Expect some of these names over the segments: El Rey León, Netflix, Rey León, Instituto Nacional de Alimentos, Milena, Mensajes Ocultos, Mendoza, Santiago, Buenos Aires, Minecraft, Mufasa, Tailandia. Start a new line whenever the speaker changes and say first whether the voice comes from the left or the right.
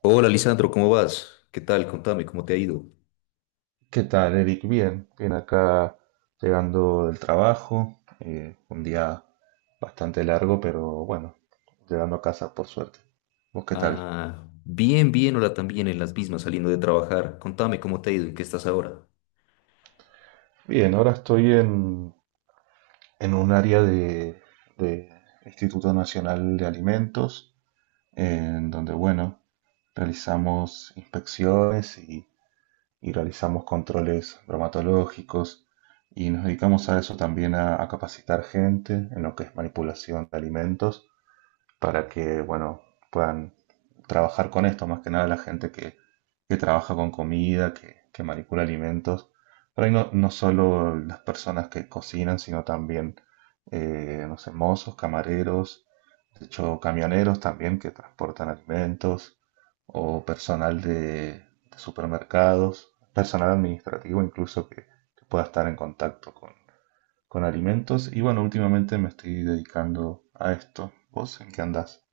left: Hola Lisandro, ¿cómo vas? ¿Qué tal? Contame, ¿cómo te ha ido?
right: ¿Qué tal, Eric? Bien, bien acá llegando del trabajo, un día bastante largo, pero bueno, llegando a casa por suerte. ¿Vos qué tal?
left: Ah, bien, bien, hola también, en las mismas, saliendo de trabajar. Contame, ¿cómo te ha ido? ¿En qué estás ahora?
right: Bien, ahora estoy en un área de Instituto Nacional de Alimentos, en donde, bueno, realizamos inspecciones y realizamos controles bromatológicos y nos dedicamos a eso también, a capacitar gente en lo que es manipulación de alimentos para que, bueno, puedan trabajar con esto, más que nada la gente que trabaja con comida, que manipula alimentos. Por ahí no, no solo las personas que cocinan, sino también, no sé, mozos, camareros, de hecho, camioneros también que transportan alimentos, o personal de supermercados, personal administrativo incluso que pueda estar en contacto con alimentos. Y bueno, últimamente me estoy dedicando a esto. ¿Vos en qué andás?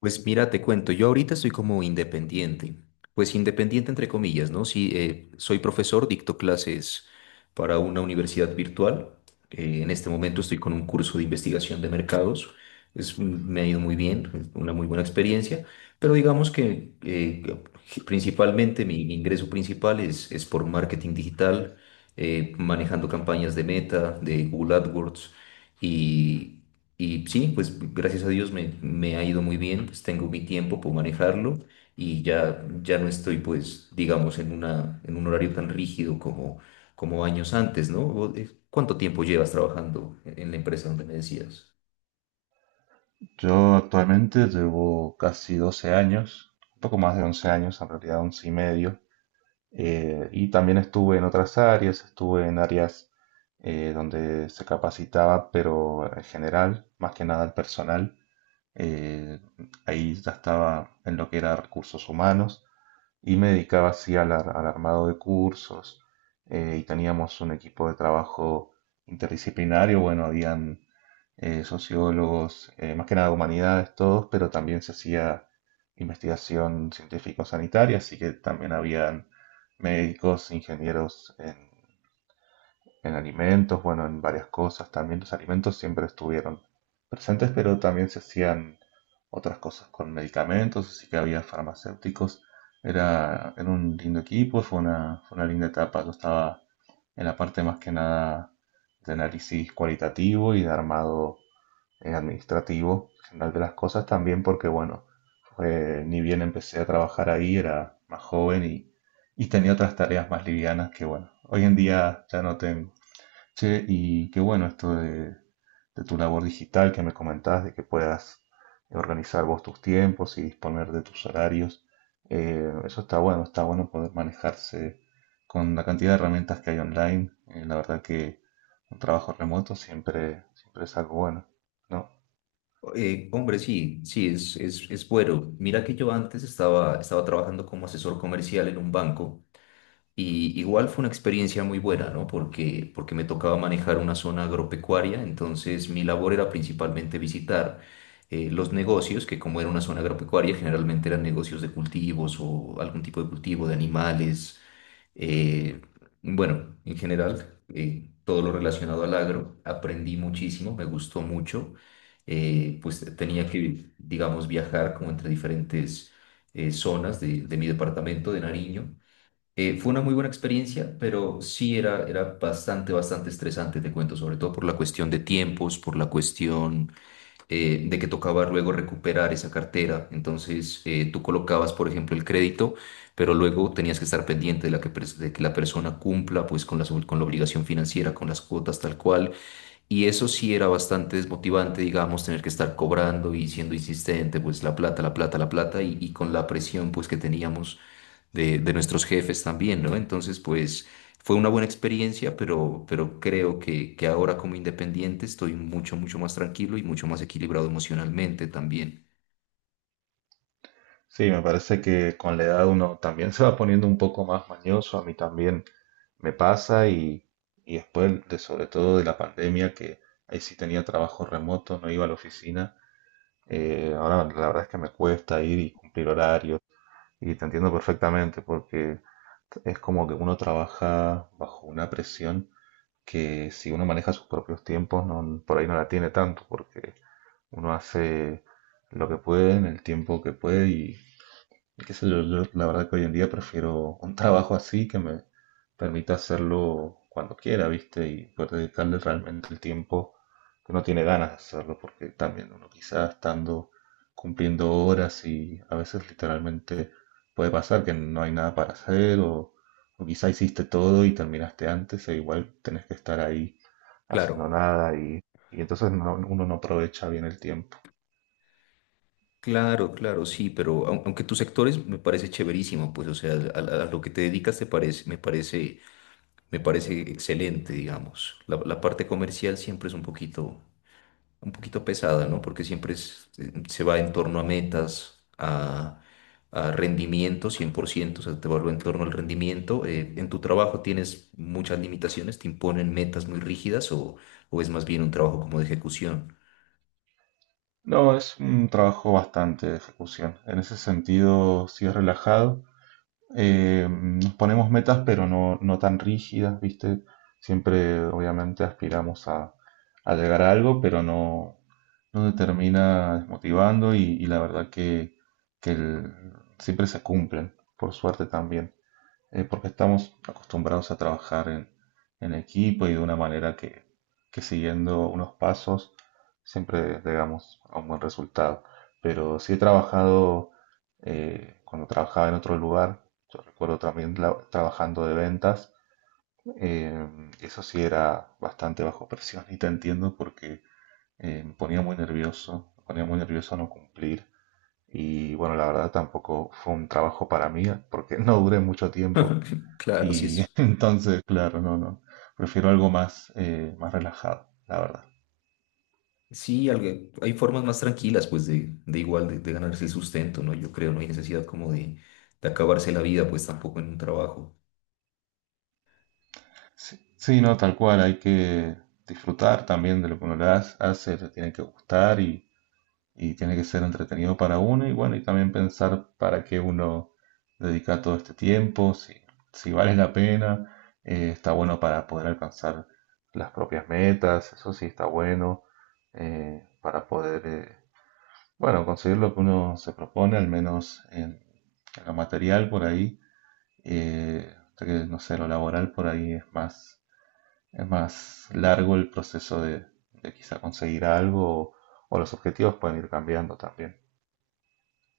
left: Pues mira, te cuento, yo ahorita estoy como independiente, pues independiente entre comillas, ¿no? Sí, soy profesor, dicto clases para una universidad virtual. En este momento estoy con un curso de investigación de mercados. Me ha ido muy bien, es una muy buena experiencia, pero digamos que principalmente mi ingreso principal es por marketing digital, manejando campañas de Meta, de Google AdWords y y sí, pues gracias a Dios me ha ido muy bien, pues tengo mi tiempo, puedo manejarlo y ya no estoy pues, digamos, en en un horario tan rígido como, como años antes, ¿no? ¿Cuánto tiempo llevas trabajando en la empresa donde me decías?
right: Yo actualmente llevo casi 12 años, un poco más de 11 años, en realidad 11 y medio, y también estuve en otras áreas, estuve en áreas donde se capacitaba, pero en general, más que nada el personal. Eh, Ahí ya estaba en lo que era recursos humanos. Y me dedicaba así al, al armado de cursos y teníamos un equipo de trabajo interdisciplinario. Bueno, habían sociólogos, más que nada humanidades todos, pero también se hacía investigación científico-sanitaria, así que también habían médicos, ingenieros en alimentos, bueno, en varias cosas. También los alimentos siempre estuvieron presentes, pero también se hacían otras cosas con medicamentos, así que había farmacéuticos. Era un lindo equipo, fue una linda etapa. Yo estaba en la parte más que nada de análisis cualitativo y de armado administrativo general de las cosas también porque, bueno, ni bien empecé a trabajar ahí, era más joven y tenía otras tareas más livianas que, bueno, hoy en día ya no tengo. Che, y qué bueno esto de tu labor digital que me comentabas, de que puedas organizar vos tus tiempos y disponer de tus horarios. Eso está bueno poder manejarse con la cantidad de herramientas que hay online. La verdad que un trabajo remoto siempre, siempre es algo bueno, ¿no?
left: Hombre, sí, sí, es bueno. Mira que yo antes estaba trabajando como asesor comercial en un banco. Y igual fue una experiencia muy buena, ¿no? Porque me tocaba manejar una zona agropecuaria, entonces mi labor era principalmente visitar los negocios, que como era una zona agropecuaria, generalmente eran negocios de cultivos o algún tipo de cultivo de animales, eh, bueno, en general, todo lo relacionado al agro. Aprendí muchísimo, me gustó mucho, pues tenía que, digamos, viajar como entre diferentes zonas de mi departamento de Nariño. Fue una muy buena experiencia, pero sí era bastante, bastante estresante, te cuento, sobre todo por la cuestión de tiempos, por la cuestión de que tocaba luego recuperar esa cartera. Entonces, tú colocabas, por ejemplo, el crédito, pero luego tenías que estar pendiente de que la persona cumpla pues, con con la obligación financiera, con las cuotas tal cual, y eso sí era bastante desmotivante, digamos, tener que estar cobrando y siendo insistente, pues la plata, la plata, la plata, y con la presión, pues, que teníamos de nuestros jefes también, ¿no? Entonces, pues, fue una buena experiencia, pero creo que ahora como independiente estoy mucho, mucho más tranquilo y mucho más equilibrado emocionalmente también.
right: Sí, me parece que con la edad uno también se va poniendo un poco más mañoso, a mí también me pasa y después de sobre todo de la pandemia que ahí sí tenía trabajo remoto, no iba a la oficina, ahora la verdad es que me cuesta ir y cumplir horarios y te entiendo perfectamente porque es como que uno trabaja bajo una presión que si uno maneja sus propios tiempos no, por ahí no la tiene tanto porque uno hace lo que puede en el tiempo que puede y qué sé yo, yo la verdad que hoy en día prefiero un trabajo así que me permita hacerlo cuando quiera, ¿viste? Y poder dedicarle realmente el tiempo que uno tiene ganas de hacerlo, porque también uno quizás estando cumpliendo horas y a veces literalmente puede pasar que no hay nada para hacer o quizá hiciste todo y terminaste antes e igual tenés que estar ahí
left: Claro,
right: haciendo nada y, y entonces uno no aprovecha bien el tiempo.
left: claro, claro, sí, pero aunque tus sectores me parece chéverísimo, pues, o sea, a lo que te dedicas me parece. Me parece excelente, digamos. La parte comercial siempre es un poquito pesada, ¿no? Porque siempre se va en torno a metas, a rendimiento, 100%, o sea, te vuelve en torno al rendimiento. ¿En tu trabajo tienes muchas limitaciones? ¿Te imponen metas muy rígidas o es más bien un trabajo como de ejecución?
right: No, es un trabajo bastante de ejecución. En ese sentido, sí es relajado. Nos ponemos metas, pero no, no tan rígidas, ¿viste? Siempre, obviamente, aspiramos a llegar a algo, pero no, no te termina desmotivando y la verdad que, que el- siempre se cumplen, por suerte también porque estamos acostumbrados a trabajar en equipo y de una manera que siguiendo unos pasos siempre llegamos a un buen resultado. Pero sí he trabajado cuando trabajaba en otro lugar, yo recuerdo también trabajando de ventas, eso sí era bastante bajo presión y te entiendo porque me ponía muy nervioso, me ponía muy nervioso no cumplir. Y bueno, la verdad tampoco fue un trabajo para mí porque no duré mucho tiempo
left: Claro, sí
right: y
left: es.
right: entonces, claro, no, no. Prefiero algo más, más relajado, la verdad.
left: Sí, hay formas más tranquilas, pues, de igual, de ganarse el sustento, ¿no? Yo creo, no hay necesidad como de acabarse la vida, pues, tampoco en un trabajo.
right: Sí, sí, no, tal cual, hay que disfrutar también de lo que uno le hace, hace, le tiene que gustar y tiene que ser entretenido para uno y bueno, y también pensar para qué uno dedica todo este tiempo, si, si vale la pena, está bueno para poder alcanzar las propias metas, eso sí está bueno, eh, para poder... eh, bueno, conseguir lo que uno se propone, al menos en lo material por ahí, hasta que, no sé, lo laboral por ahí es más largo el proceso de quizá conseguir algo o los objetivos pueden ir cambiando también.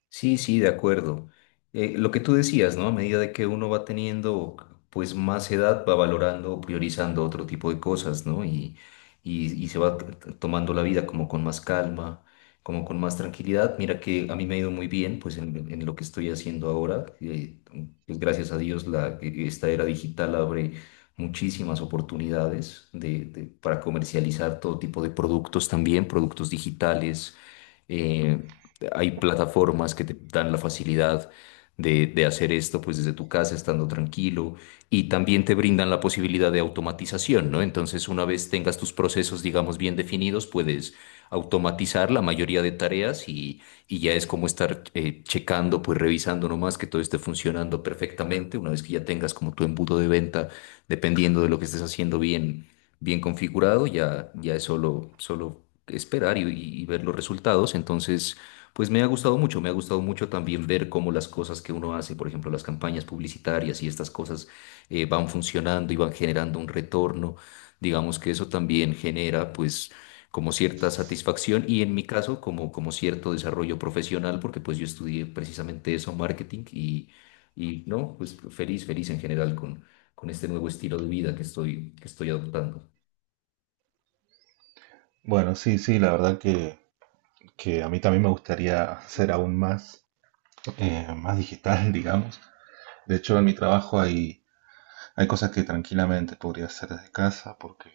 left: Sí, sí, de acuerdo. Lo que tú decías, ¿no? A medida de que uno va teniendo pues más edad, va valorando, o priorizando otro tipo de cosas, ¿no? Y se va tomando la vida como con más calma, como con más tranquilidad. Mira que a mí me ha ido muy bien pues en lo que estoy haciendo ahora. Pues, gracias a Dios esta era digital abre muchísimas oportunidades para comercializar todo tipo de productos también, productos digitales. eh, Hay plataformas que te dan la facilidad de hacer esto pues desde tu casa, estando tranquilo, y también te brindan la posibilidad de automatización, ¿no? Entonces, una vez tengas tus procesos, digamos, bien definidos, puedes automatizar la mayoría de tareas y ya es como estar checando, pues revisando nomás que todo esté funcionando perfectamente, una vez que ya tengas como tu embudo de venta, dependiendo de lo que estés haciendo bien. Bien configurado, ya es solo esperar y ver los resultados. Entonces, pues me ha gustado mucho, me ha gustado mucho también ver cómo las cosas que uno hace, por ejemplo, las campañas publicitarias y estas cosas van funcionando y van generando un retorno. Digamos que eso también genera pues como cierta satisfacción y en mi caso como, como cierto desarrollo profesional, porque pues yo estudié precisamente eso, marketing, y no, pues feliz, feliz en general con este nuevo estilo de vida que estoy adoptando.
right: Bueno, sí, sí, la verdad que a mí también me gustaría ser aún más, más digital, digamos. De hecho, en mi trabajo hay, hay cosas que tranquilamente podría hacer desde casa porque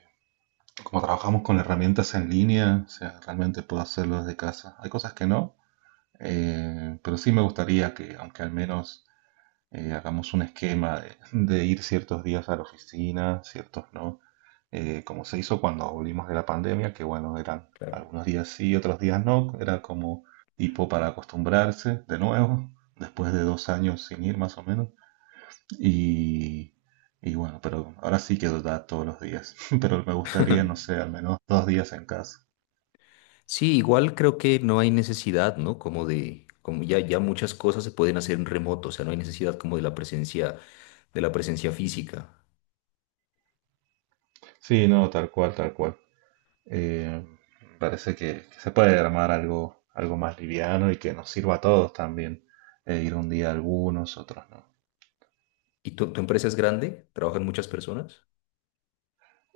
right: como trabajamos con herramientas en línea, o sea, realmente puedo hacerlo desde casa. Hay cosas que no, pero sí me gustaría que, aunque al menos hagamos un esquema de ir ciertos días a la oficina, ciertos no, como se hizo cuando volvimos de la pandemia, que bueno, eran
left: Claro.
right: algunos días sí, otros días no, era como tipo para acostumbrarse de nuevo, después de 2 años sin ir más o menos, y, y bueno, pero ahora sí que da todos los días, pero me gustaría, no sé, al menos 2 días en casa.
left: Sí, igual creo que no hay necesidad, ¿no? Como de, como ya, ya muchas cosas se pueden hacer en remoto, o sea, no hay necesidad como de la presencia física.
right: Sí, no, tal cual, tal cual. Eh, Parece que se puede armar algo, algo más liviano y que nos sirva a todos también. Ir un día algunos, otros no.
left: ¿Y tu empresa es grande? ¿Trabajan muchas personas?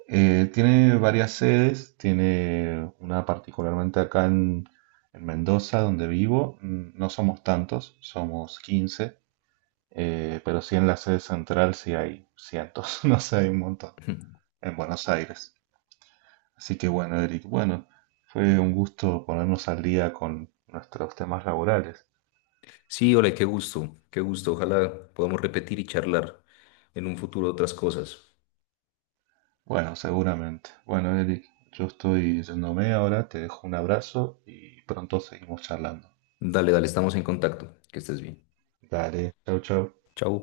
right: Tiene varias sedes, tiene una particularmente acá en Mendoza, donde vivo. Mm, no somos tantos, somos 15, pero sí en la sede central sí hay cientos, no sé, hay un montón. En Buenos Aires. Así que bueno, Eric, bueno, fue un gusto ponernos al día con nuestros temas laborales.
left: Sí, hola, qué gusto, qué gusto. Ojalá podamos repetir y charlar en un futuro otras cosas.
right: Bueno, seguramente. Bueno, Eric, yo estoy yéndome ahora, te dejo un abrazo y pronto seguimos charlando.
left: Dale, dale, estamos en contacto. Que estés bien.
right: Dale, chau, chau.
left: Chao.